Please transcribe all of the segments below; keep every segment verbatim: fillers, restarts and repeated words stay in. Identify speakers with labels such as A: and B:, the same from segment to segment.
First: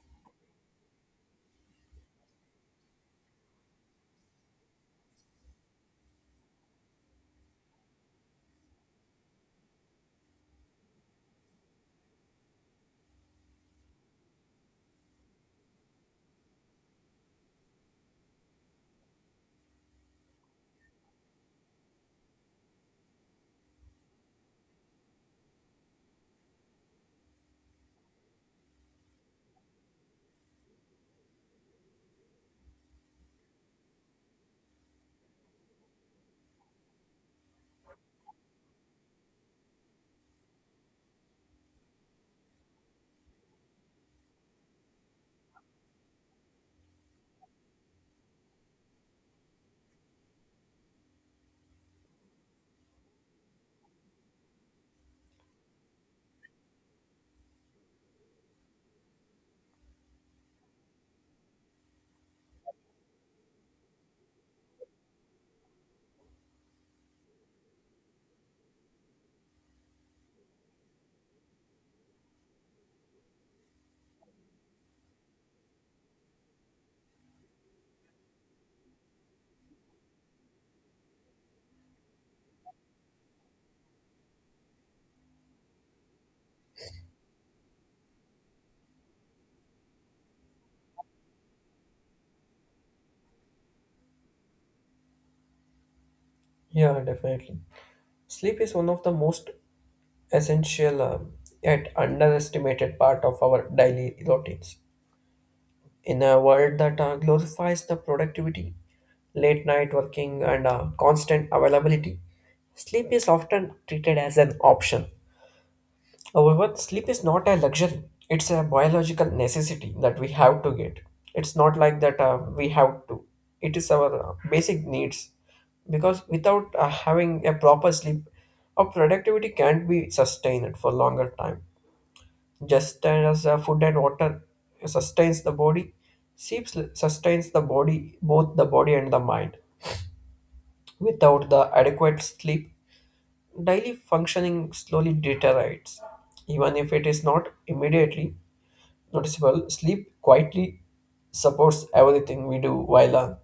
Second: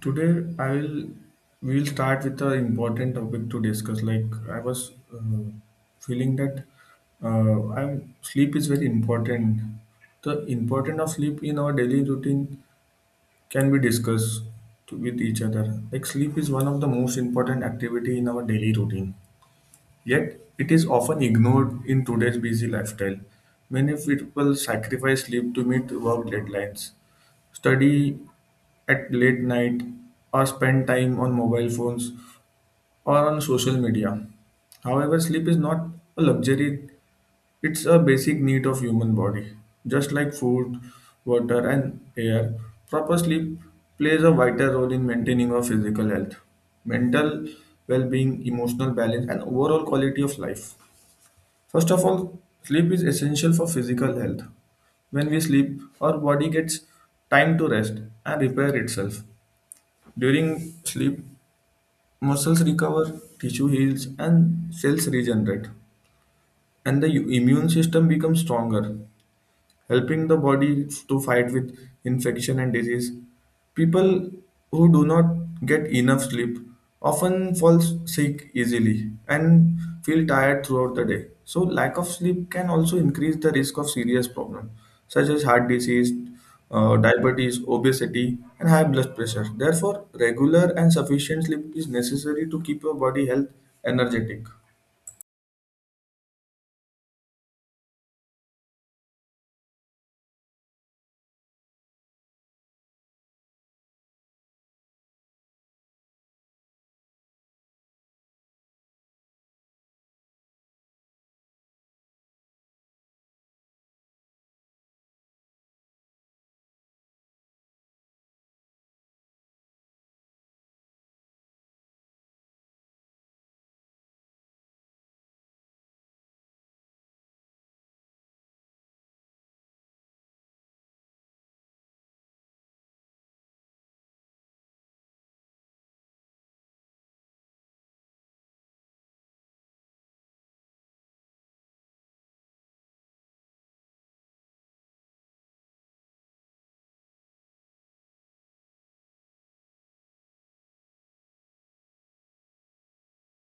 A: Today I will We'll start with an important topic to discuss. Like I was uh, Feeling that uh, I'm sleep is very important. The importance of sleep in our daily routine can be discussed to, with each other. Like sleep is one of the most important activity in our daily routine. Yet, it is often ignored in today's busy lifestyle. Many people sacrifice sleep to meet work deadlines, study at late night, or spend time on mobile phones or on social media. However, sleep is not a luxury, it's a basic need of human body. Just like food, water and air, proper sleep plays a vital role in maintaining our physical health, mental well-being, emotional balance and overall quality of life. First of all, sleep is essential for physical health. When we sleep, our body gets time to rest and repair itself. During sleep, muscles recover, tissue heals, and cells regenerate, and the immune system becomes stronger, helping the body to fight with infection and disease. People who do not get enough sleep often fall sick easily and feel tired throughout the day. So, lack of sleep can also increase the risk of serious problems such as heart disease, uh, diabetes, obesity, and high blood pressure. Therefore, regular and sufficient sleep is necessary to keep your body health energetic.
B: Yeah, definitely. Sleep is one of the most essential uh, yet underestimated part of our daily routines. In a world that uh, glorifies the productivity, late night working, and uh, constant availability, sleep is often treated as an option. However, sleep is not a luxury, it's a biological necessity that we have to get. It's not like that uh, we have to, it is our uh, basic needs. Because without uh, having a proper sleep, our productivity can't be sustained for longer time. Just as uh, food and water sustains the body, sleep sustains the body, both the body and the mind. Without the adequate sleep, daily functioning slowly deteriorates, even if it is not immediately noticeable, sleep quietly supports everything we do while uh,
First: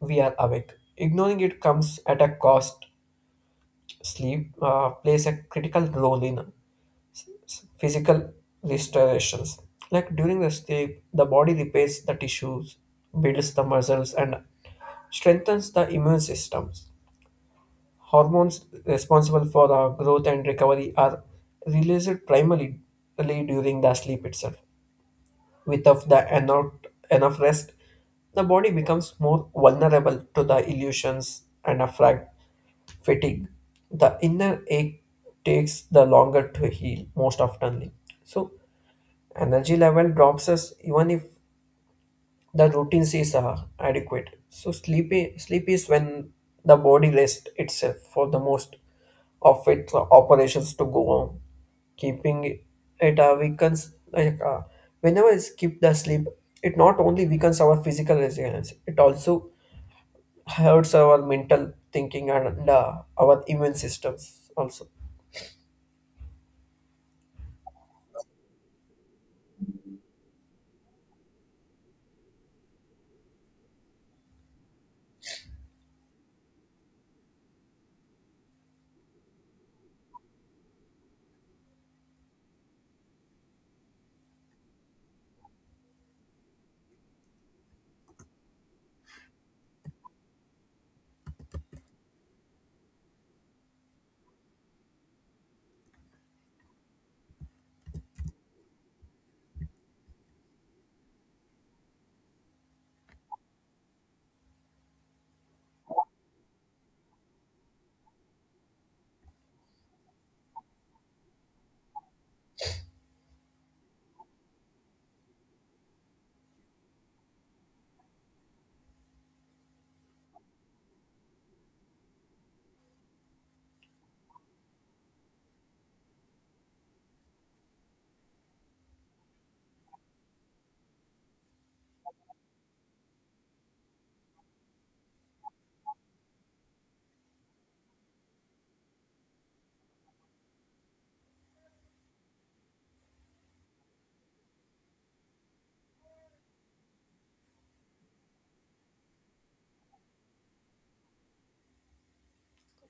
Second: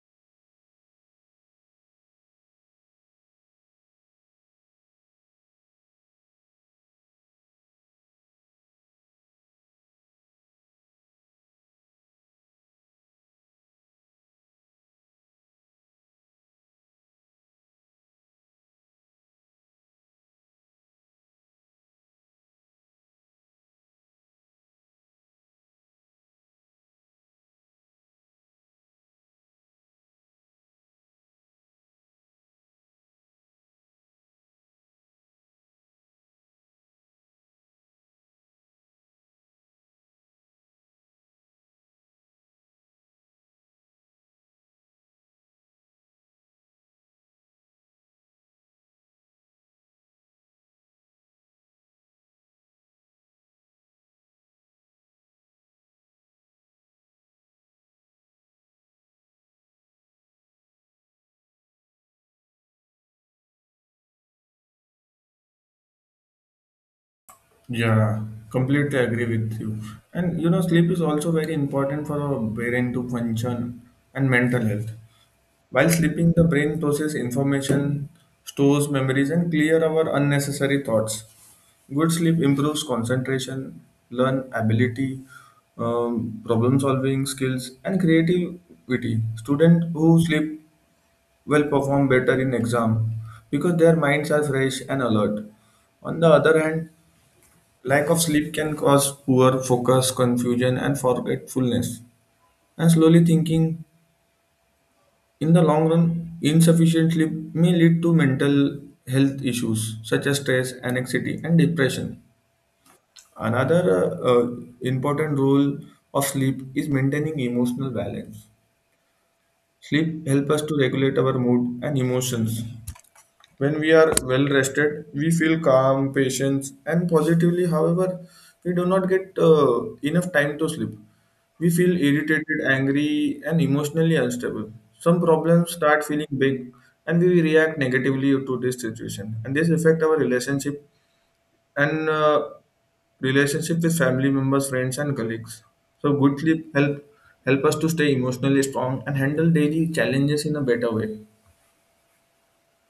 B: we are awake. Ignoring it comes at a cost. Sleep uh, plays a critical role in s- physical restorations. Like during the sleep, the body repairs the tissues, builds the muscles, and strengthens the immune systems. Hormones responsible for uh, growth and recovery are released primarily during the sleep itself. Without the enough, enough rest, the body becomes more vulnerable to the illusions and a frag- fatigue. The inner ache takes the longer to heal most oftenly. So energy level drops us even if the routines is uh, adequate. So sleep i- sleep is when the body rests itself for the most of its operations to go on. Keeping it uh, weakens like uh, whenever we skip the sleep, it not only weakens our physical resilience, it also hurts our mental thinking and uh, our immune systems also.
A: Yeah, completely agree with you. And you know, sleep is also very important for our brain to function and mental health. While sleeping, the brain processes information, stores memories, and clear our unnecessary thoughts. Good sleep improves concentration, learn ability, um, problem solving skills, and creativity. Students who sleep well perform better in exam because their minds are fresh and alert. On the other hand, lack of sleep can cause poor focus, confusion, and forgetfulness. And slowly thinking, in the long run, insufficient sleep may lead to mental health issues such as stress, anxiety, and depression. Another uh, uh, important role of sleep is maintaining emotional balance. Sleep helps us to regulate our mood and emotions. When we are well rested, we feel calm, patience, and positively. However, we do not get uh, enough time to sleep. We feel irritated, angry, and emotionally unstable. Some problems start feeling big, and we react negatively to this situation. And this affect our relationship and uh, relationship with family members, friends, and colleagues. So, good sleep help help us to stay emotionally strong and handle daily challenges in a better way.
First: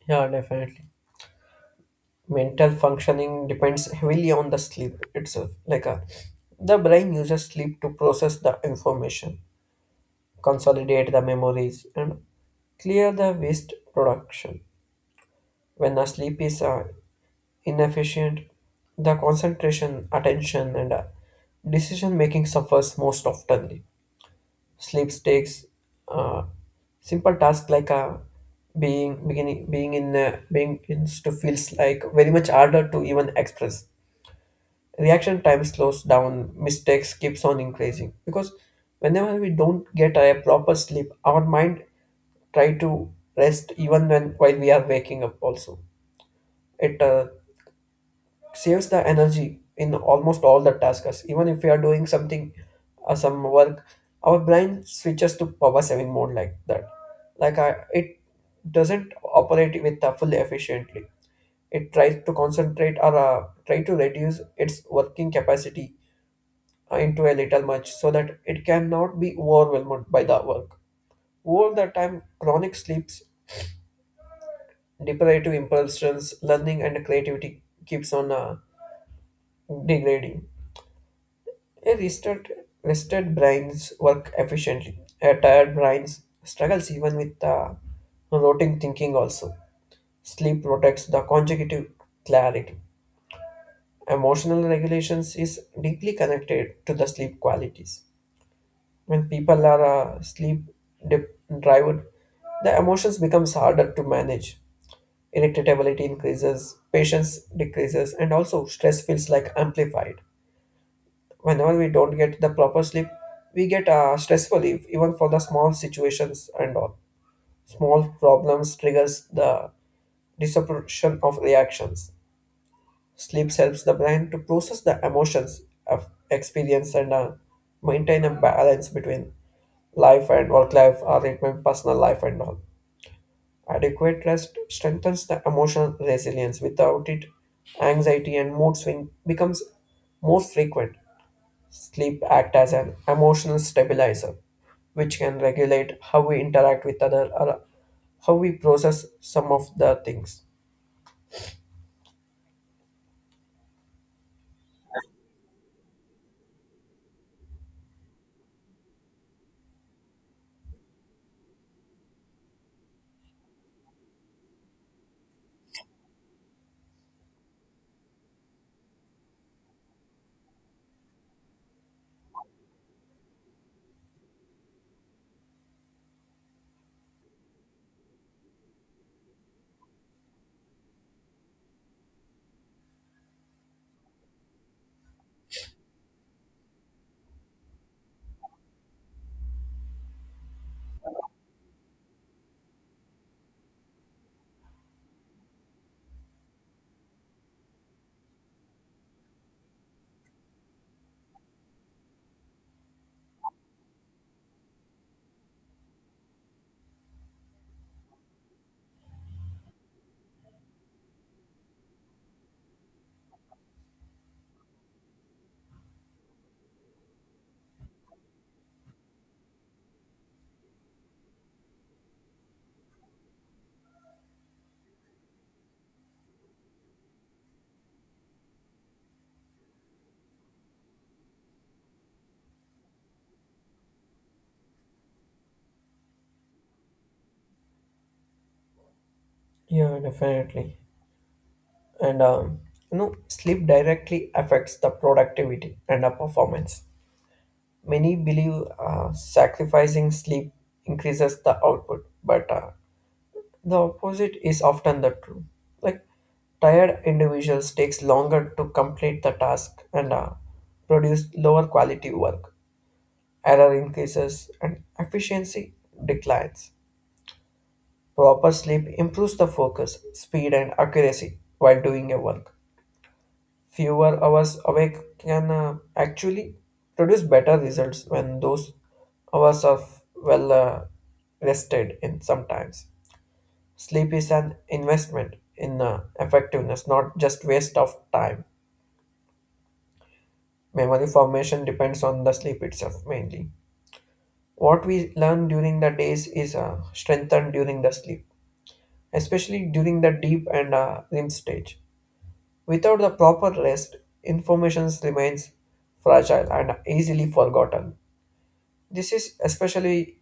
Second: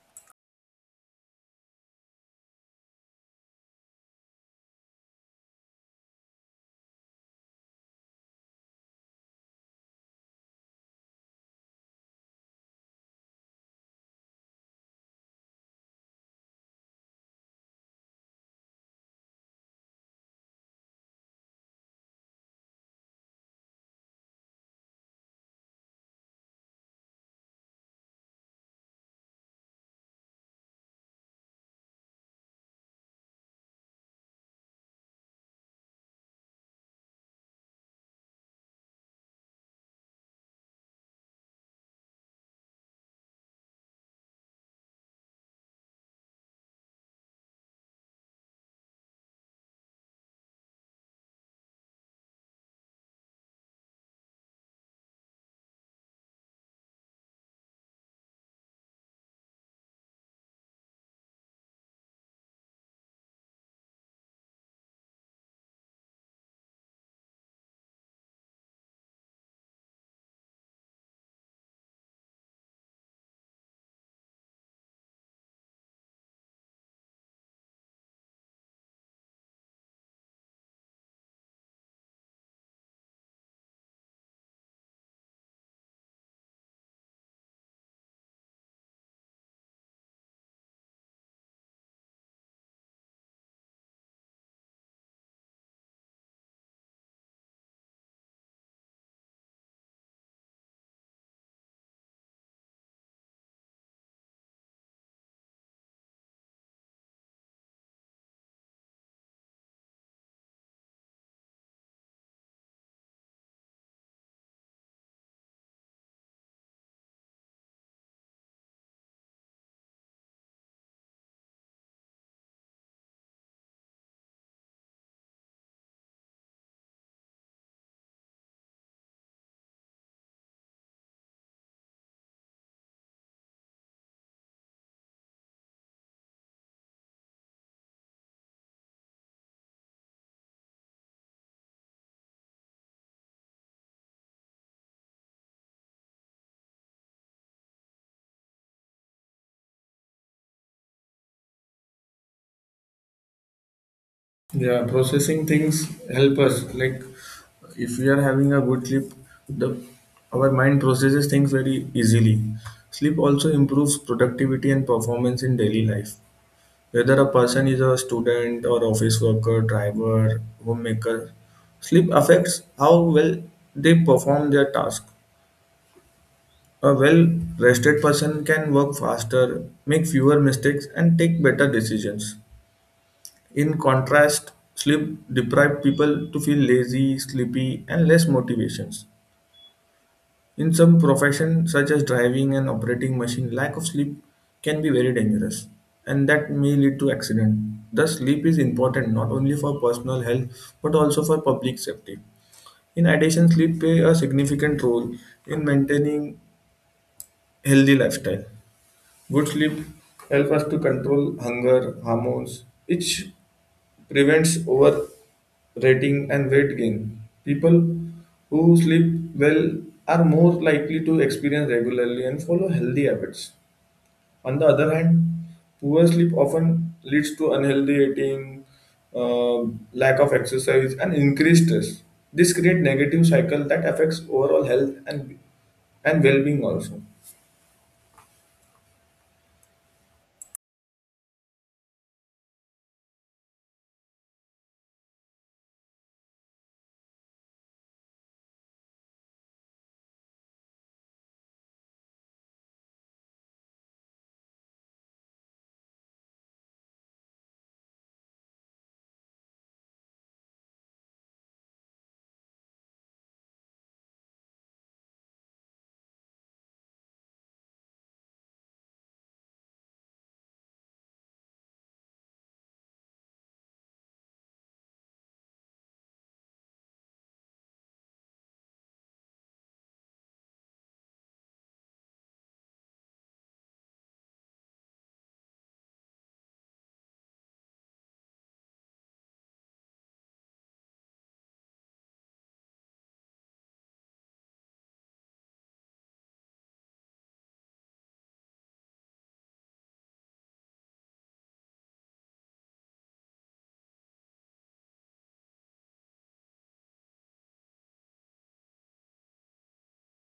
B: Yeah, definitely. Mental functioning depends heavily on the sleep itself like a, the brain uses sleep to process the information, consolidate the memories and clear the waste production. When the sleep is uh, inefficient, the concentration, attention and uh, decision making suffers most oftenly. Sleep takes uh, simple tasks like uh, being beginning being in uh, being in to feels like very much harder to even express. Reaction time slows down, mistakes keeps on increasing, because whenever we don't get a proper sleep our mind try to rest even when while we are waking up also. It uh, saves the energy in almost all the tasks, even if we are doing something uh, some work. Our brain switches to power saving mode like that, like I, it doesn't operate with uh, full efficiently. It tries to concentrate or uh, try to reduce its working capacity uh, into a little much so that it cannot be overwhelmed by the work. Over the time, chronic sleeps, deprivative impulsions, learning, and creativity keeps on uh, degrading. A rested, rested brains work efficiently. A tired brains struggles even with uh, rotting thinking also. Sleep protects the consecutive clarity. Emotional regulations is deeply connected to the sleep qualities. When people are uh, sleep deprived, the emotions becomes harder to manage. Irritability increases, patience decreases, and also stress feels like amplified. Whenever we don't get the proper sleep, we get uh, stressful if, even for the small situations and all. Small problems triggers the disruption of reactions. Sleep helps the brain to process the emotions of experience and uh, maintain a balance between life and work life, or it may personal life and all. Adequate rest strengthens the emotional resilience. Without it, anxiety and mood swing becomes more frequent. Sleep acts as an emotional stabilizer, which can regulate how we interact with other or how we process some of the things.
A: Yeah, processing things help us. Like if we are having a good sleep, the our mind processes things very easily. Sleep also improves productivity and performance in daily life. Whether a person is a student or office worker, driver, homemaker, sleep affects how well they perform their task. A well rested person can work faster, make fewer mistakes, and take better decisions. In contrast, sleep deprived people to feel lazy, sleepy, and less motivations. In some professions such as driving and operating machine, lack of sleep can be very dangerous and that may lead to accident. Thus, sleep is important not only for personal health but also for public safety. In addition, sleep play a significant role in maintaining healthy lifestyle. Good sleep helps us to control hunger hormones, which prevents overeating and weight gain. People who sleep well are more likely to experience regularly and follow healthy habits. On the other hand, poor sleep often leads to unhealthy eating, uh, lack of exercise, and increased stress. This creates negative cycle that affects overall health and and well-being also.
B: Yeah, definitely. And um, You know, sleep directly affects the productivity and the performance. Many believe uh, sacrificing sleep increases the output, but uh, the opposite is often the true. Like tired individuals takes longer to complete the task and uh, produce lower quality work. Error increases and efficiency declines. Proper sleep improves the focus, speed and accuracy while doing your work. Fewer hours awake can uh, actually produce better results when those hours are well uh, rested in sometimes. Sleep is an investment in uh, effectiveness, not just waste of time. Memory formation depends on the sleep itself mainly. What we learn during the days is uh, strengthened during the sleep, especially during the deep and uh, REM stage. Without the proper rest, information remains fragile and easily forgotten. This is especially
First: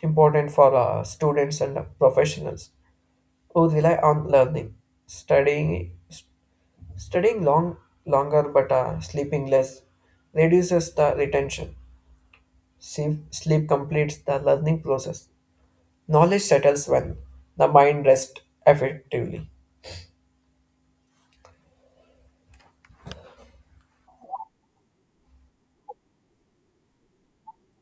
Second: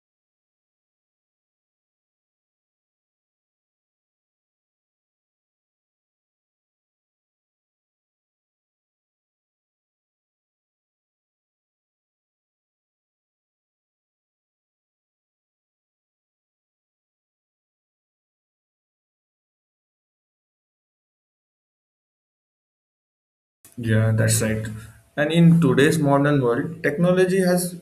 B: important for uh, students and professionals who rely on learning, studying, studying long longer but uh, sleeping less reduces the retention. Sleep, sleep completes the learning process. Knowledge settles when the mind rests effectively.
A: Yeah, that's right. And in today's modern world, technology has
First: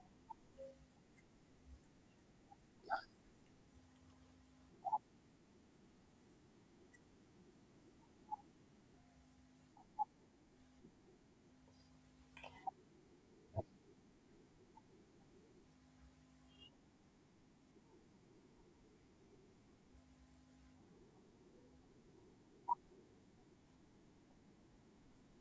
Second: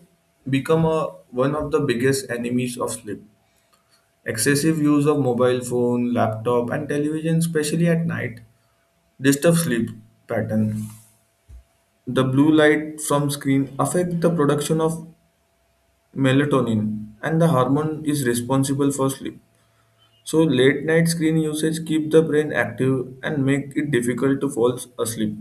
A: become a, one of the biggest enemies of sleep. Excessive use of mobile phone, laptop, and television, especially at night, disturb sleep pattern. The blue light from screen affect the production of melatonin, and the hormone is responsible for sleep. So late night screen usage keep the brain active and make it difficult to fall asleep.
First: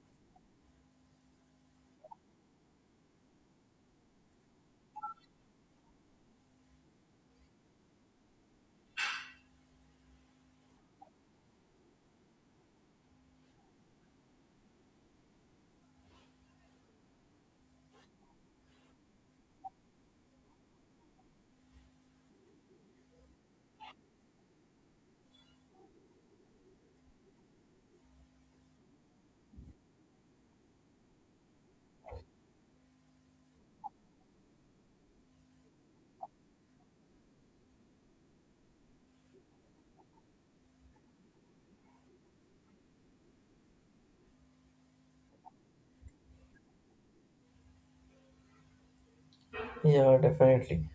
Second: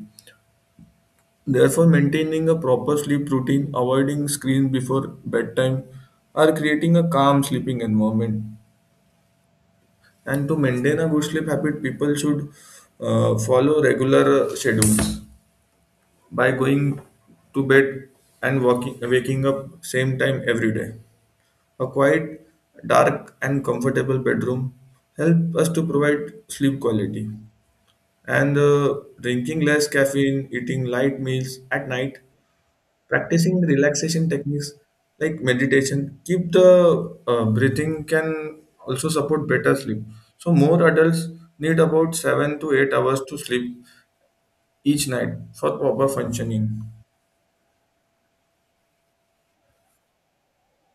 A: Therefore, maintaining a proper sleep routine, avoiding screens before bedtime, or creating a calm sleeping environment. And to maintain a good sleep habit, people should uh, follow regular uh, schedules by going to bed and walking, waking up same time every day. A quiet, dark, and comfortable bedroom help us to provide sleep quality. And uh, drinking less caffeine, eating light meals at night, practicing relaxation techniques like meditation keep the uh, breathing, can also support better sleep. So more adults need about seven to eight hours to sleep each night for proper functioning.
B: Yeah, definitely.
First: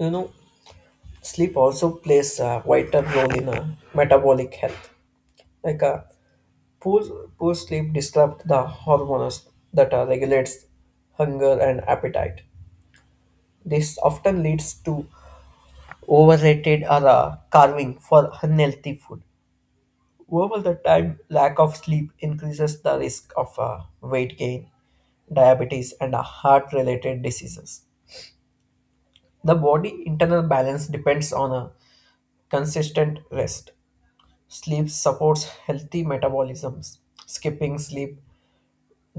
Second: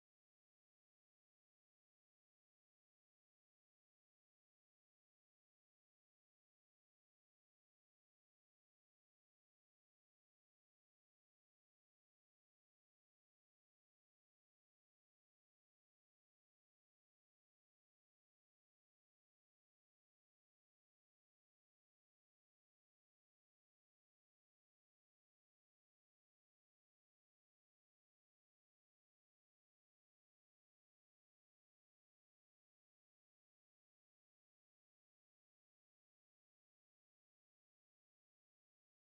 B: You know, sleep also plays a vital role in uh, metabolic health. Like uh, Poor, Poor sleep disrupts the hormones that uh, regulates hunger and appetite. This often leads to overrated or uh, carving for unhealthy food. Over the time, lack of sleep increases the risk of uh, weight gain, diabetes, and uh, heart-related diseases. The body internal balance depends on a consistent rest. Sleep supports healthy metabolisms. Skipping sleep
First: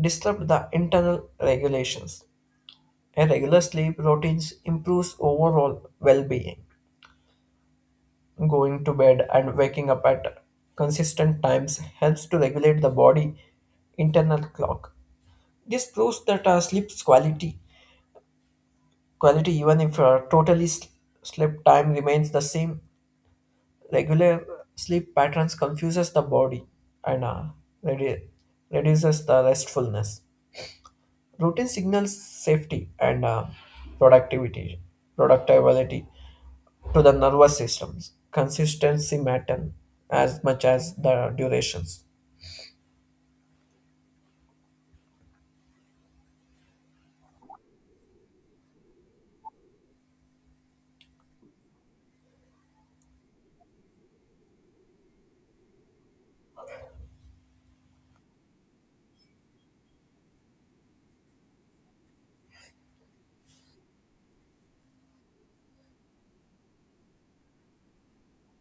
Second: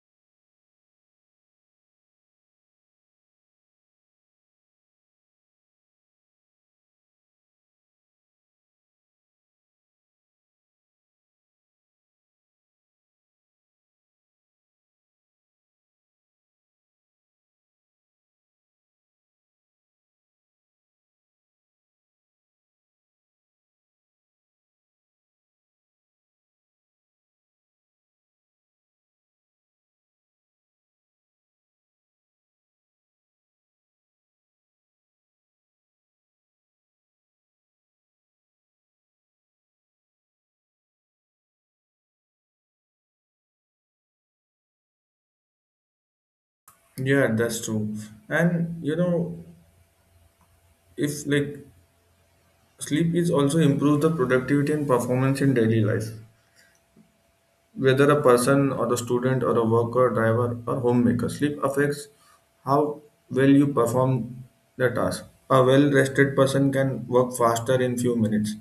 B: disrupts the internal regulations. A regular sleep routine improves overall well-being. Going to bed and waking up at consistent times helps to regulate the body internal clock. This proves that our sleep's quality, quality even if our totally s- sleep time remains the same, regular sleep patterns confuses the body and uh, redu- reduces the restfulness. Routine signals safety and uh, productivity, productivity to the nervous systems. Consistency matter as much as the durations.
A: Yeah, that's true. And you know, if like sleep is also improve the productivity and performance in daily life. Whether a person or a student or a worker, driver or homemaker, sleep affects how well you perform the task. A well rested person can work faster in few minutes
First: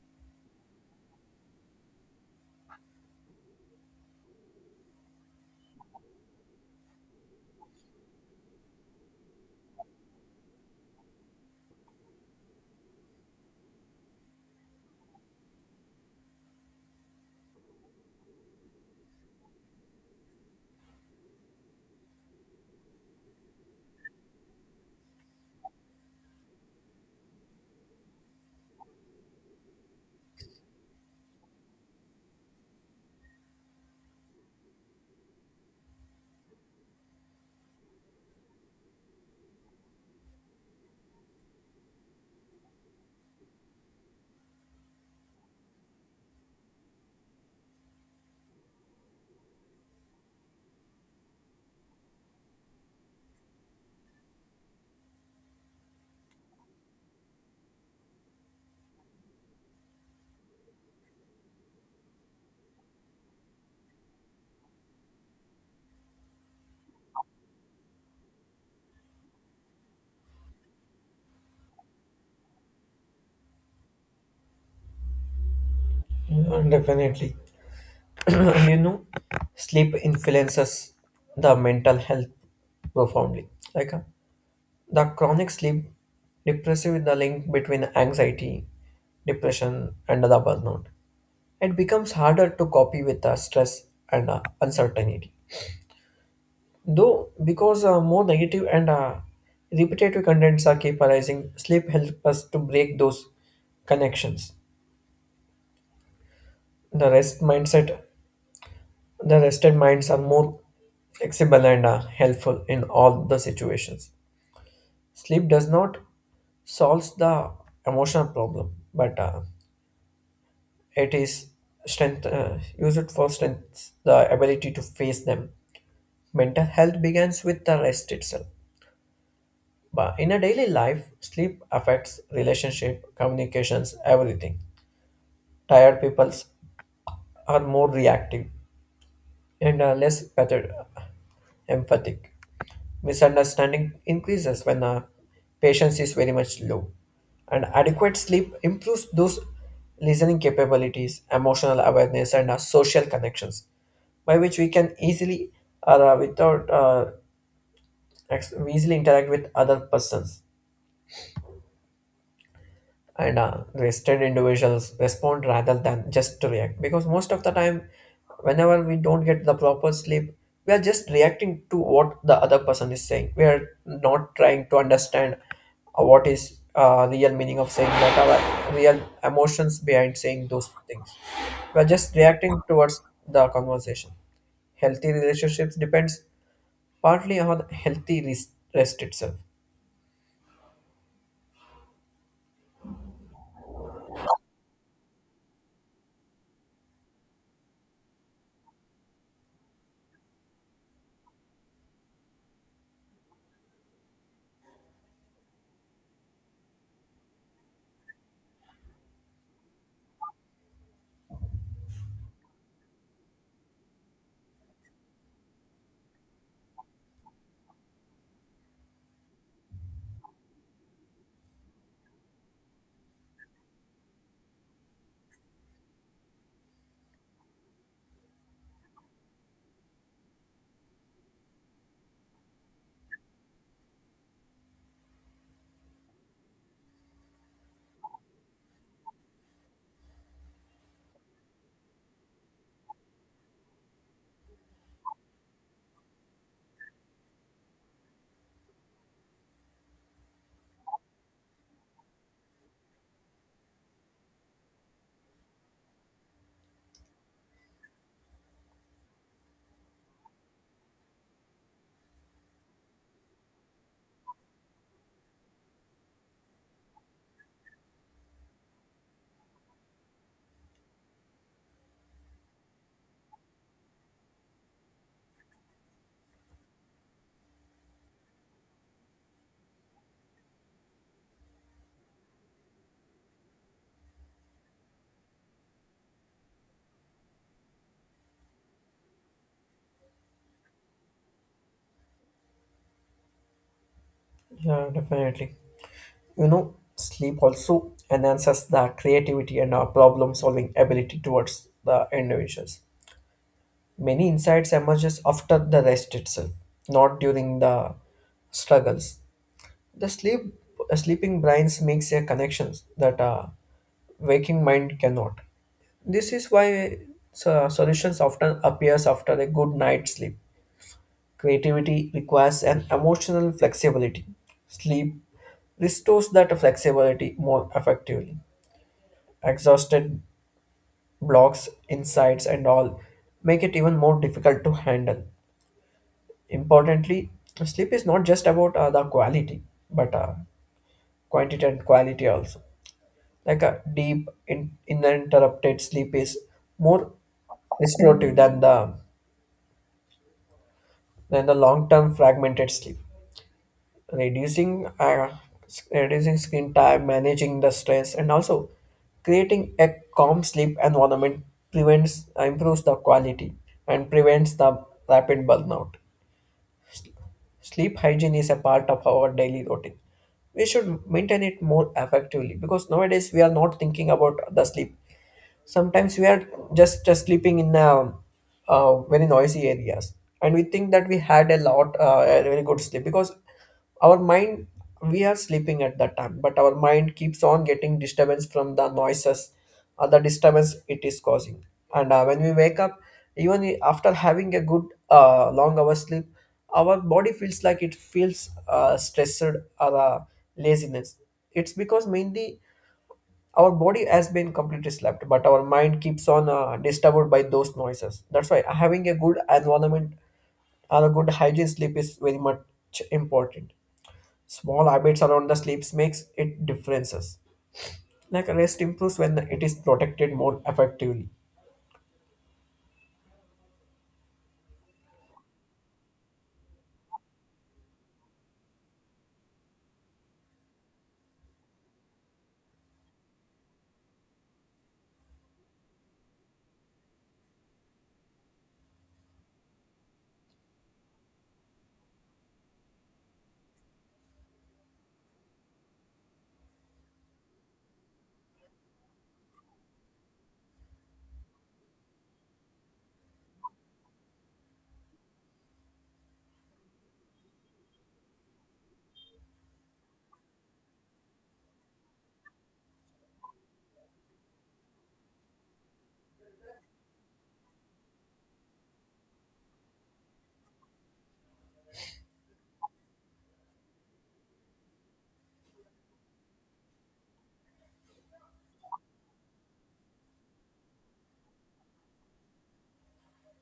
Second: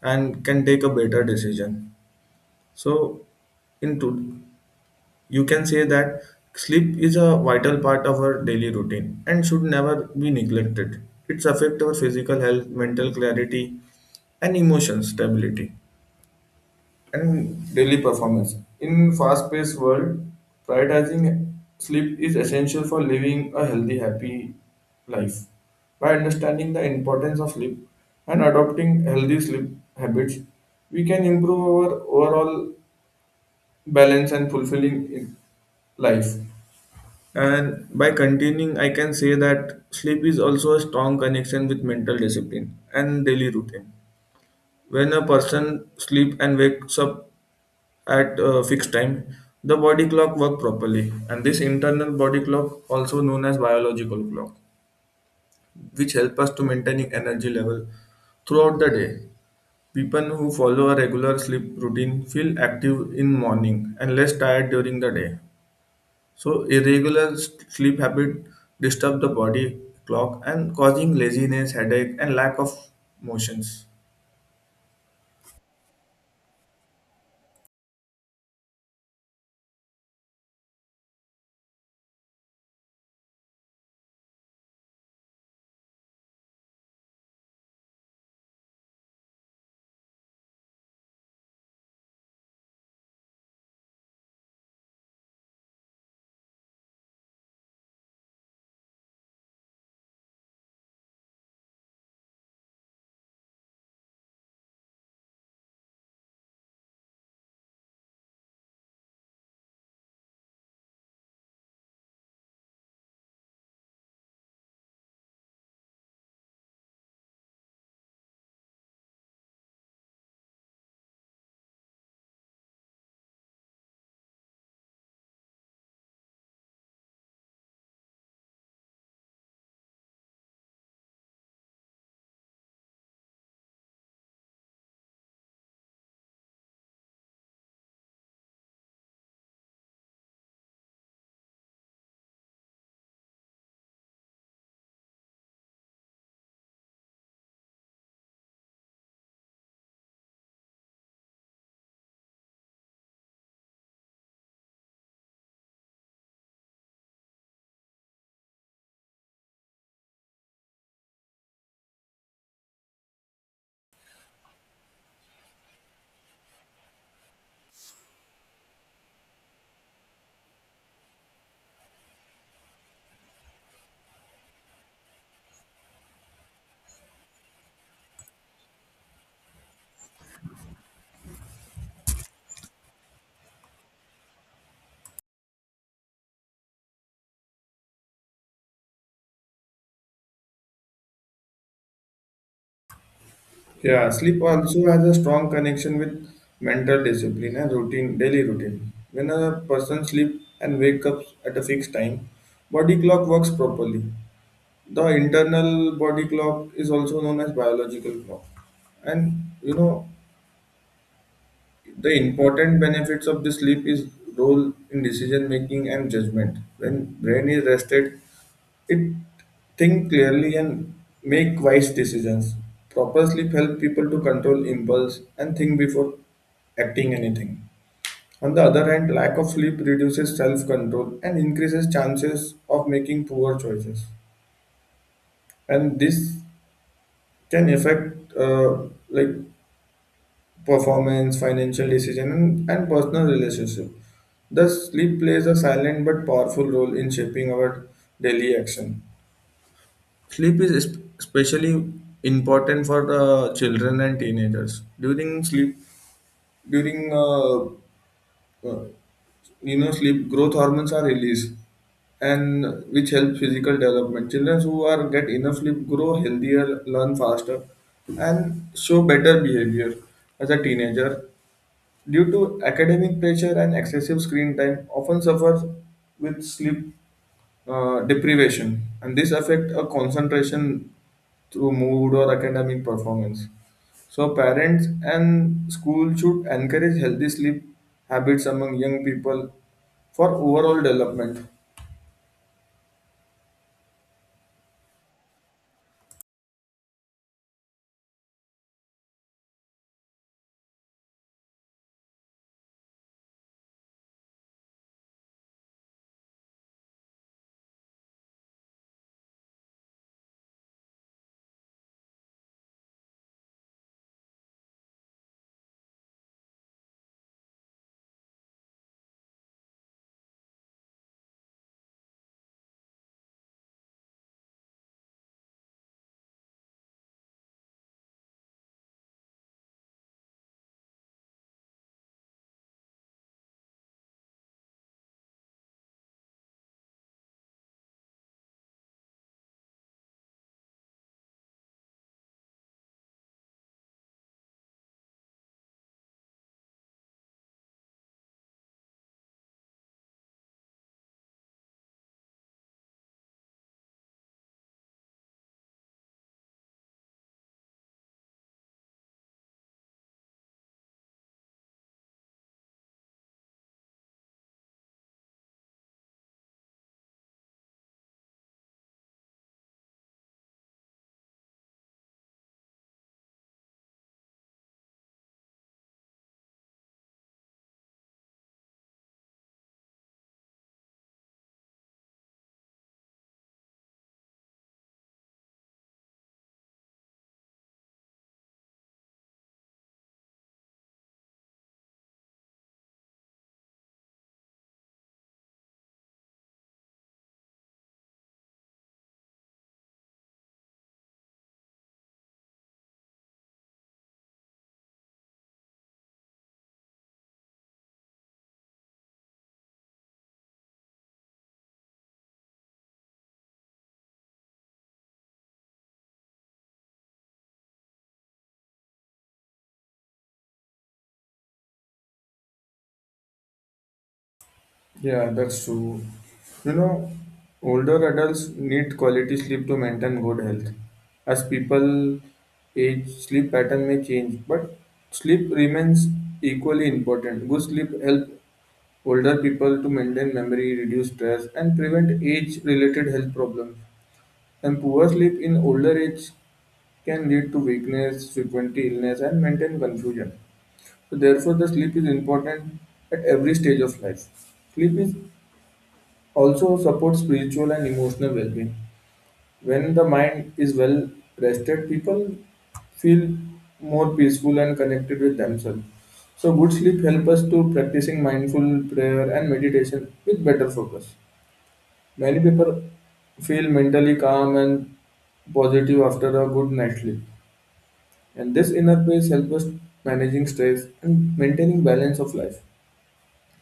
A: and can take a better decision. So into you can say that sleep is a vital part of our daily routine and should never be neglected. It's affect our physical health, mental clarity and emotion stability and daily performance. In fast-paced world, prioritizing sleep is essential for living a healthy, happy life. By understanding the importance of sleep and adopting healthy sleep habits, we can improve our overall balance and fulfilling in life. And by continuing, I can say that sleep is also a strong connection with mental discipline and daily routine. When a person sleep and wakes up at a fixed time, the body clock work properly. And this internal body clock, also known as biological clock, which help us to maintaining energy level throughout the day. People who follow a regular sleep routine feel active in morning and less tired during the day. So irregular s- sleep habit disturb the body clock and causing laziness, headache, and lack of motions.
B: Yeah, definitely. And you know, sleep influences the mental health profoundly. Like uh, the chronic sleep depressive is the link between anxiety, depression, and the burnout. It becomes harder to copy with the stress and uh, uncertainty. Though, because uh, more negative and uh, repetitive contents are keep arising, sleep helps us to break those connections. The rest mindset, the rested minds are more flexible and uh, helpful in all the situations. Sleep does not solves the emotional problem, but uh, it is strength. Uh, use it for strength, the ability to face them. Mental health begins with the rest itself. But in a daily life, sleep affects relationship, communications, everything. Tired peoples are more reactive and are less pathet- empathic. Misunderstanding increases when uh, patience is very much low. And adequate sleep improves those listening capabilities, emotional awareness, and uh, social connections, by which we can easily or uh, without uh, ex- easily interact with other persons and uh, wasted individuals respond rather than just to react, because most of the time whenever we don't get the proper sleep we are just reacting to what the other person is saying. We are not trying to understand uh, what is uh, real meaning of saying that, our real emotions behind saying those things. We are just reacting towards the conversation. Healthy relationships depends partly on healthy res- rest itself.
A: Yeah, sleep also has a strong connection with mental discipline and routine, daily routine. When a person sleeps and wakes up at a fixed time, body clock works properly. The internal body clock is also known as biological clock. And you know, the important benefits of the sleep is role in decision making and judgment. When brain is rested, it think clearly and make wise decisions. Proper sleep helps people to control impulse and think before acting anything. On the other hand, lack of sleep reduces self-control and increases chances of making poor choices. And this can affect uh, like performance, financial decision, and, and personal relationship. Thus, sleep plays a silent but powerful role in shaping our daily action. Sleep is es- especially important for the children and teenagers. During sleep, during uh, uh, you know sleep, growth hormones are released, and which help physical development. Children who are get enough sleep grow healthier, learn faster, and show better behavior as a teenager. Due to academic pressure and excessive screen time, often suffers with sleep uh, deprivation, and this affect a concentration through mood or academic performance. So parents and school should encourage healthy sleep habits among young people for overall development.
B: Yeah, definitely. You know, sleep also enhances the creativity and our problem-solving ability towards the individuals. Many insights emerges after the rest itself, not during the struggles. The sleep, sleeping brains makes a connections that uh, waking mind cannot. This is why so- solutions often appears after a good night's sleep. Creativity requires an emotional flexibility. Sleep restores that flexibility more effectively. Exhausted blocks, insights, and all make it even more difficult to handle. Importantly, sleep is not just about uh, the quality, but uh, quantity and quality also. Like a deep, in, uninterrupted sleep is more restorative than the than the long-term fragmented sleep. Reducing uh, s- reducing screen time, managing the stress, and also creating a calm sleep environment prevents uh, improves the quality and prevents the rapid burnout. Sleep hygiene is a part of our daily routine. We should maintain it more effectively, because nowadays we are not thinking about the sleep. Sometimes we are just, just sleeping in uh, uh, very noisy areas, and we think that we had a lot uh, a very good sleep, because our mind, we are sleeping at that time but our mind keeps on getting disturbance from the noises or the disturbance it is causing. And uh, when we wake up even i- after having a good uh, long hour sleep, our body feels like it feels uh, stressed or uh, laziness. It's because mainly our body has been completely slept, but our mind keeps on uh, disturbed by those noises. That's why having a good environment and a good hygiene sleep is very much important. Small habits around the sleeps makes it differences. Like rest improves when it is protected more effectively.
A: Yeah, that's true. You know, older adults need quality sleep to maintain good health. As people age, sleep pattern may change, but sleep remains equally important. Good sleep help older people to maintain memory, reduce stress, and prevent age related health problems. And poor sleep in older age can lead to weakness, frequent illness, and maintain confusion. So, therefore, the sleep is important at every stage of life. Sleep is also supports spiritual and emotional well being. When the mind is well rested, people feel more peaceful and connected with themselves. So good sleep helps us to practicing mindful prayer and meditation with better focus. Many people feel mentally calm and positive after a good night's sleep. And this inner peace helps us managing stress and maintaining balance of life.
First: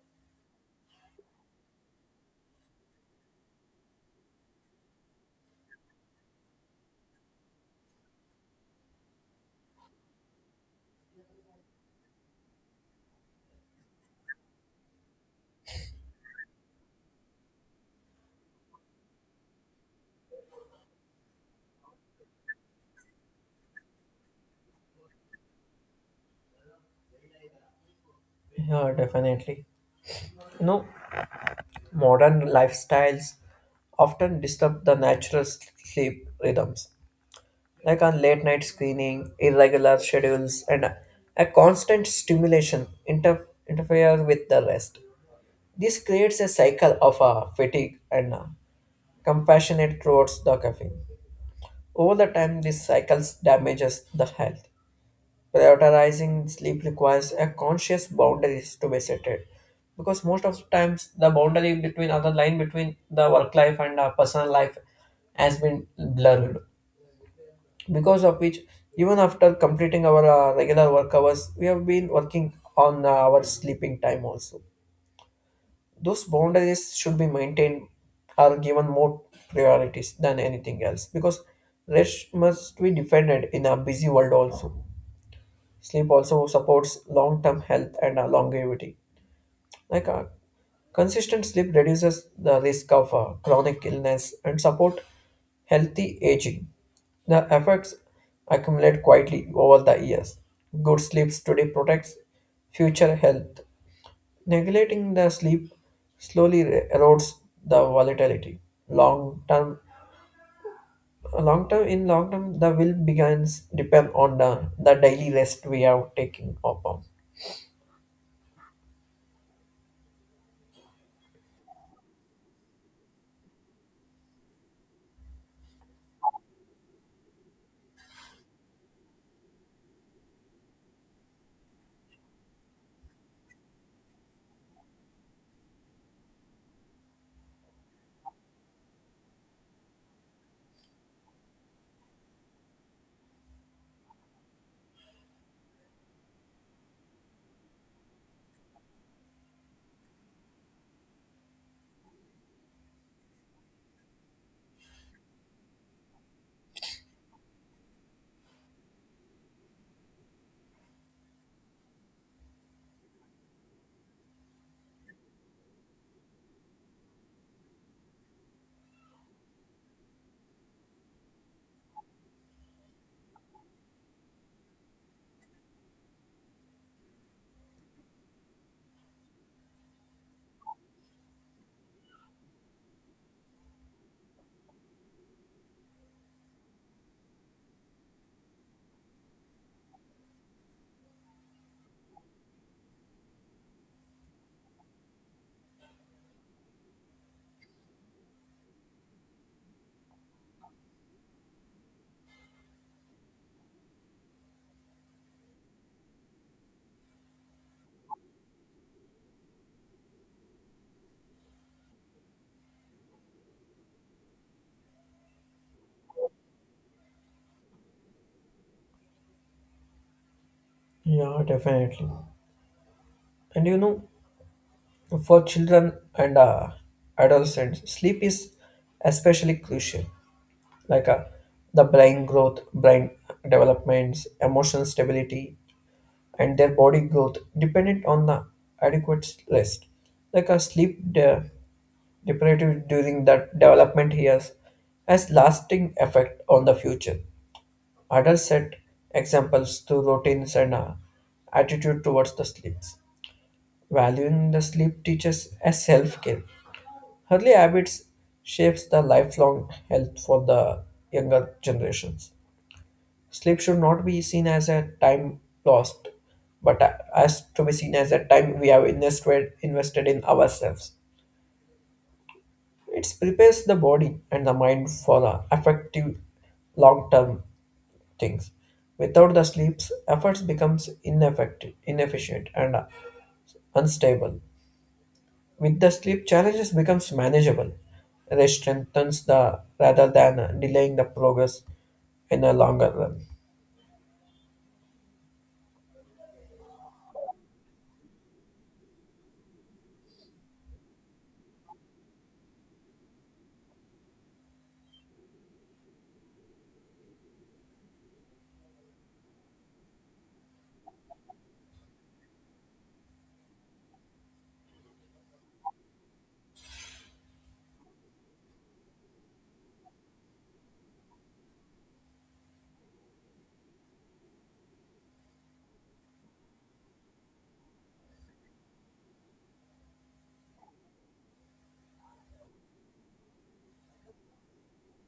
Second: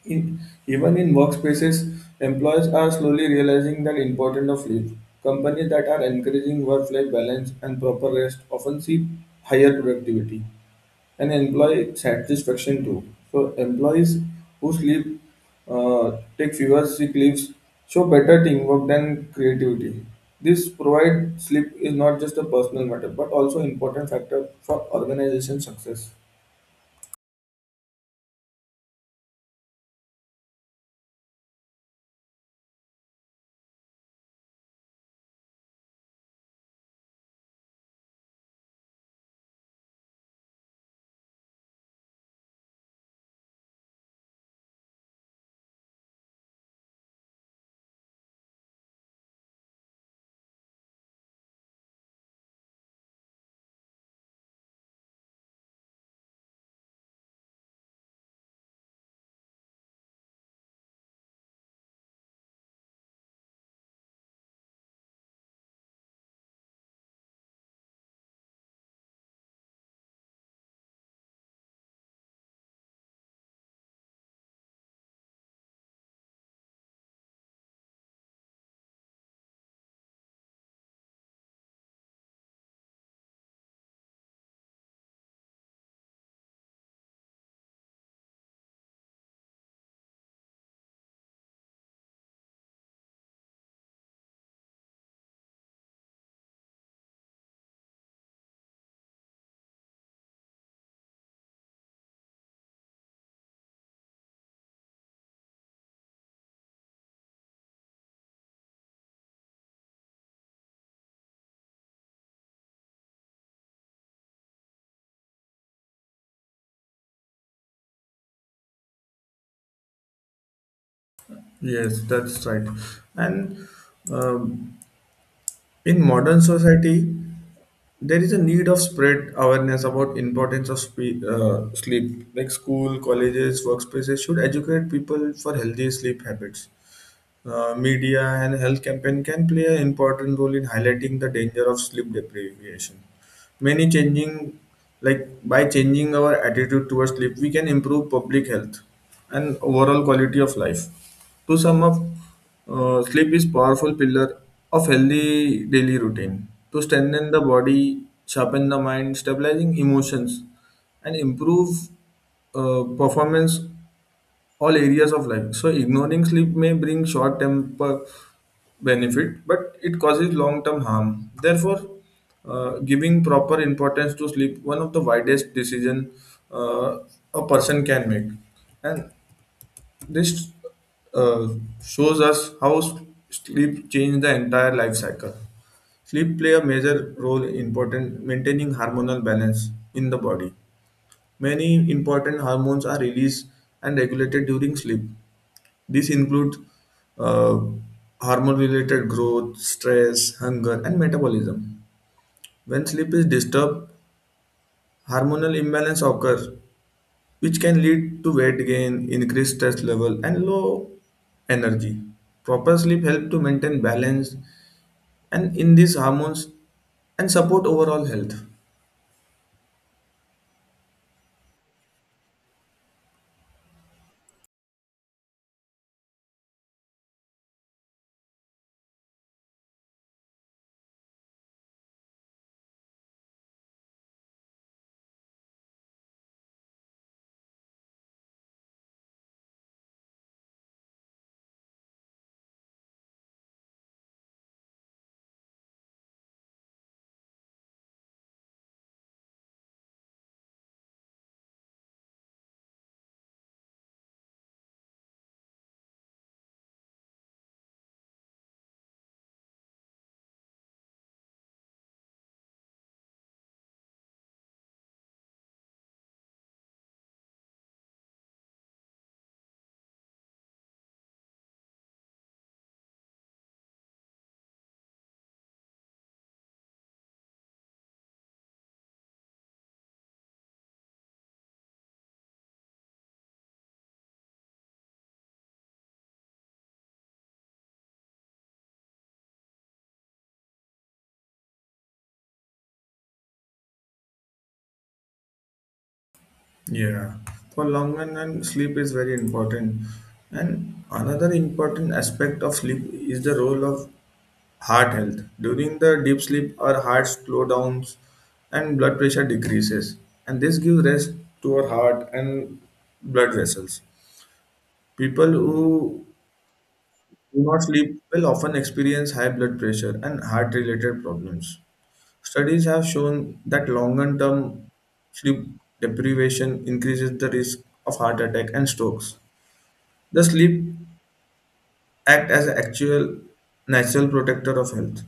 A: In, even in workspaces, employees are slowly realizing the importance of leave. Companies that are encouraging work-life balance and proper rest often see higher productivity and employee satisfaction too. So employees who sleep, uh, take fewer sick leaves, show better teamwork than creativity. This provide sleep is not just a personal matter but also important factor for organization success.
B: Yeah, definitely. You know, modern lifestyles often disturb the natural s- sleep rhythms. Like on late night screening, irregular schedules, and a constant stimulation inter- interfere with the rest. This creates a cycle of uh, fatigue and uh, compassionate towards the caffeine. Over the time, this cycle damages the health. Prioritizing sleep requires a conscious boundaries to be set, because most of the times the boundary between other line between the work life and uh, personal life has been blurred, because of which even after completing our uh, regular work hours we have been working on uh, our sleeping time also. Those boundaries should be maintained or given more priorities than anything else, because rest must be defended in a busy world also. Sleep also supports long-term health and uh, longevity. Like a consistent sleep reduces the risk of uh, chronic illness and support healthy aging. The effects accumulate quietly over the years. Good sleep today protects future health. Neglecting the sleep slowly re- erodes the volatility. Long term, long term in long term, the will begins depend on the, the daily rest we are taking upon.
A: Yes, that's right. And um, in modern society, there is a need of spread awareness about importance of spe- uh, sleep. Like school, colleges, workspaces should educate people for healthy sleep habits. Uh, media and health campaign can play an important role in highlighting the danger of sleep deprivation. Many changing, like by changing our attitude towards sleep, we can improve public health and overall quality of life. To sum up, uh, sleep is powerful pillar of healthy daily routine to strengthen the body, sharpen the mind, stabilizing emotions, and improve uh, performance all areas of life. So ignoring sleep may bring short term benefit, but it causes long term harm. Therefore, uh, giving proper importance to sleep one of the widest decision uh, a person can make, and this uh, shows us how s- sleep changes the entire life cycle. Sleep play a major role in important maintaining hormonal balance in the body. Many important hormones are released and regulated during sleep. These include uh, hormone related growth, stress, hunger, and metabolism. When sleep is disturbed, hormonal imbalance occurs, which can lead to weight gain, increased stress level, and low energy. Proper sleep helps to maintain balance and in these hormones and support overall health.
B: Yeah, definitely. And you know, for children and uh, adolescents, sleep is especially crucial. Like uh, the brain growth, brain developments, emotional stability, and their body growth dependent on the adequate rest. Like a sleep de- deprived during that development years has lasting effect on the future. Adults set examples to routines and uh, attitude towards the sleeps. Valuing the sleep teaches as self-care. Early habits shapes the lifelong health for the younger generations. Sleep should not be seen as a time lost, but a- as to be seen as a time we have invested invested in ourselves. It prepares the body and the mind for the effective long-term things. Without the sleeps, efforts becomes ineffective, inefficient, and unstable. With the sleep, challenges becomes manageable. Rest strengthens the rather than uh, delaying the progress in a longer run.
A: Yeah, for long run, and sleep is very important. And another important aspect of sleep is the role of heart health. During the deep sleep, our heart slow down and blood pressure decreases. And this gives rest to our heart and blood vessels. People who do not sleep will often experience high blood pressure and heart related problems. Studies have shown that longer term sleep deprivation increases the risk of heart attack and strokes. The sleep act as an actual natural protector of health.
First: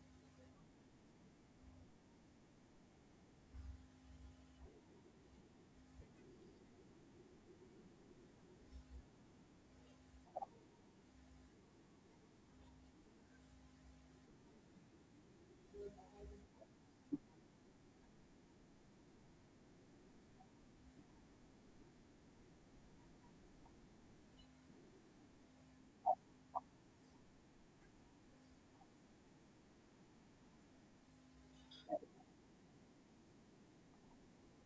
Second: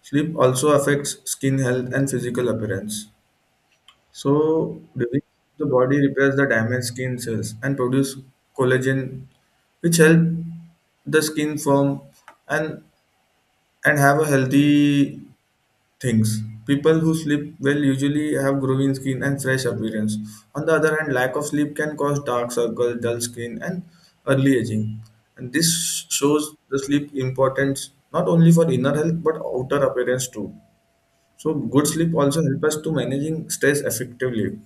A: Sleep also affects skin health and physical appearance. So, during the body repairs the damaged skin cells and produce collagen, which help the skin form and and have a healthy things. People who sleep well usually have growing skin and fresh appearance. On the other hand, lack of sleep can cause dark circles, dull skin, and early aging. And this shows the sleep importance not only for inner health but outer appearance too. So good sleep also help us to managing stress effectively.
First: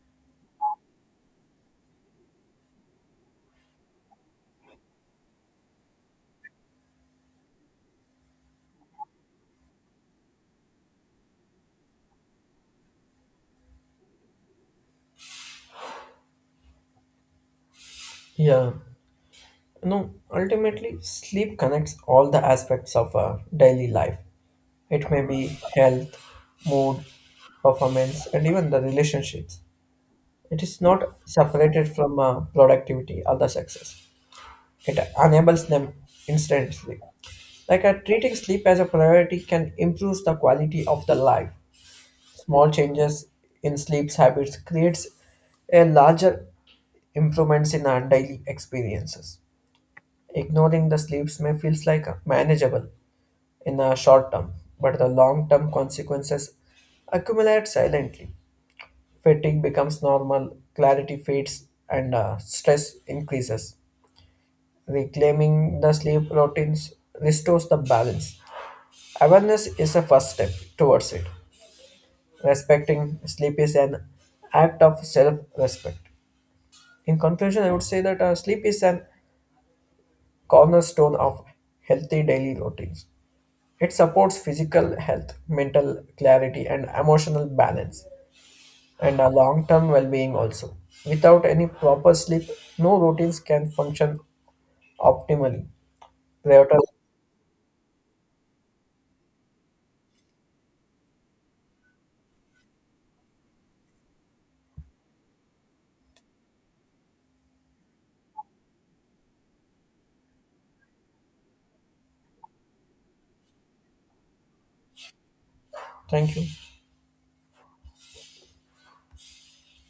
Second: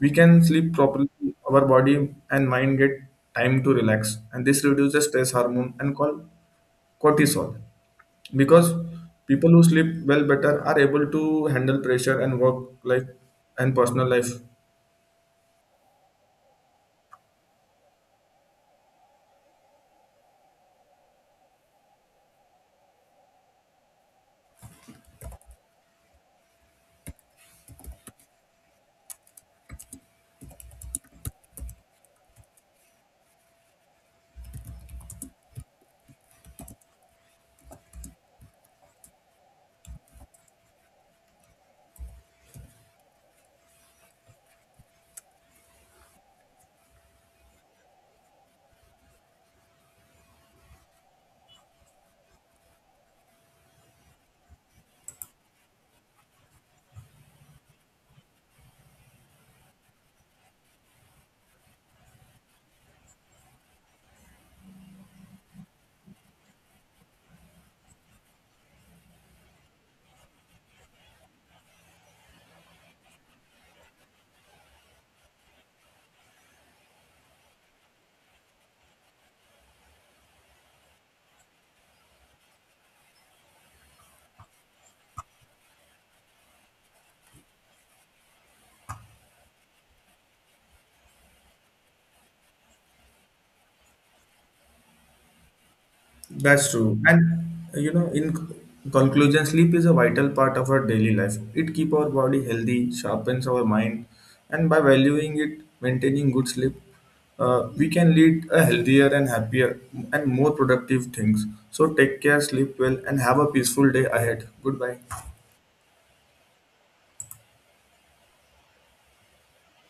A: We can sleep properly, our body and mind get time to relax, and this reduces stress hormone and called cortisol. Because people who sleep well better are able to handle pressure and work life and personal life.
B: Yeah, no. Ultimately, sleep connects all the aspects of uh, daily life. It may be health, mood, performance, and even the relationships. It is not separated from uh, productivity or the success. It enables them instantly. Like uh, treating sleep as a priority can improve the quality of the life. Small changes in sleep habits creates a larger improvements in our daily experiences. Ignoring the sleeps may feels like manageable in the short term, but the long term consequences accumulate silently. Fatigue becomes normal, clarity fades, and uh, stress increases. Reclaiming the sleep routines restores the balance. Awareness is a first step towards it. Respecting sleep is an act of self respect. In conclusion, I would say that uh, sleep is a cornerstone of healthy daily routines. It supports physical health, mental clarity, and emotional balance, and a long term well being also. Without any proper sleep, no routines can function optimally.
A: That's
B: Prioritize.
A: true. And uh, you know, in c- conclusion, sleep is a vital part of our daily life. It keeps our body healthy, sharpens our mind, and by valuing it, maintaining good sleep, uh, we can lead a healthier and happier and more productive things. So take care, sleep well, and have a peaceful day ahead. Goodbye.
B: Thank you.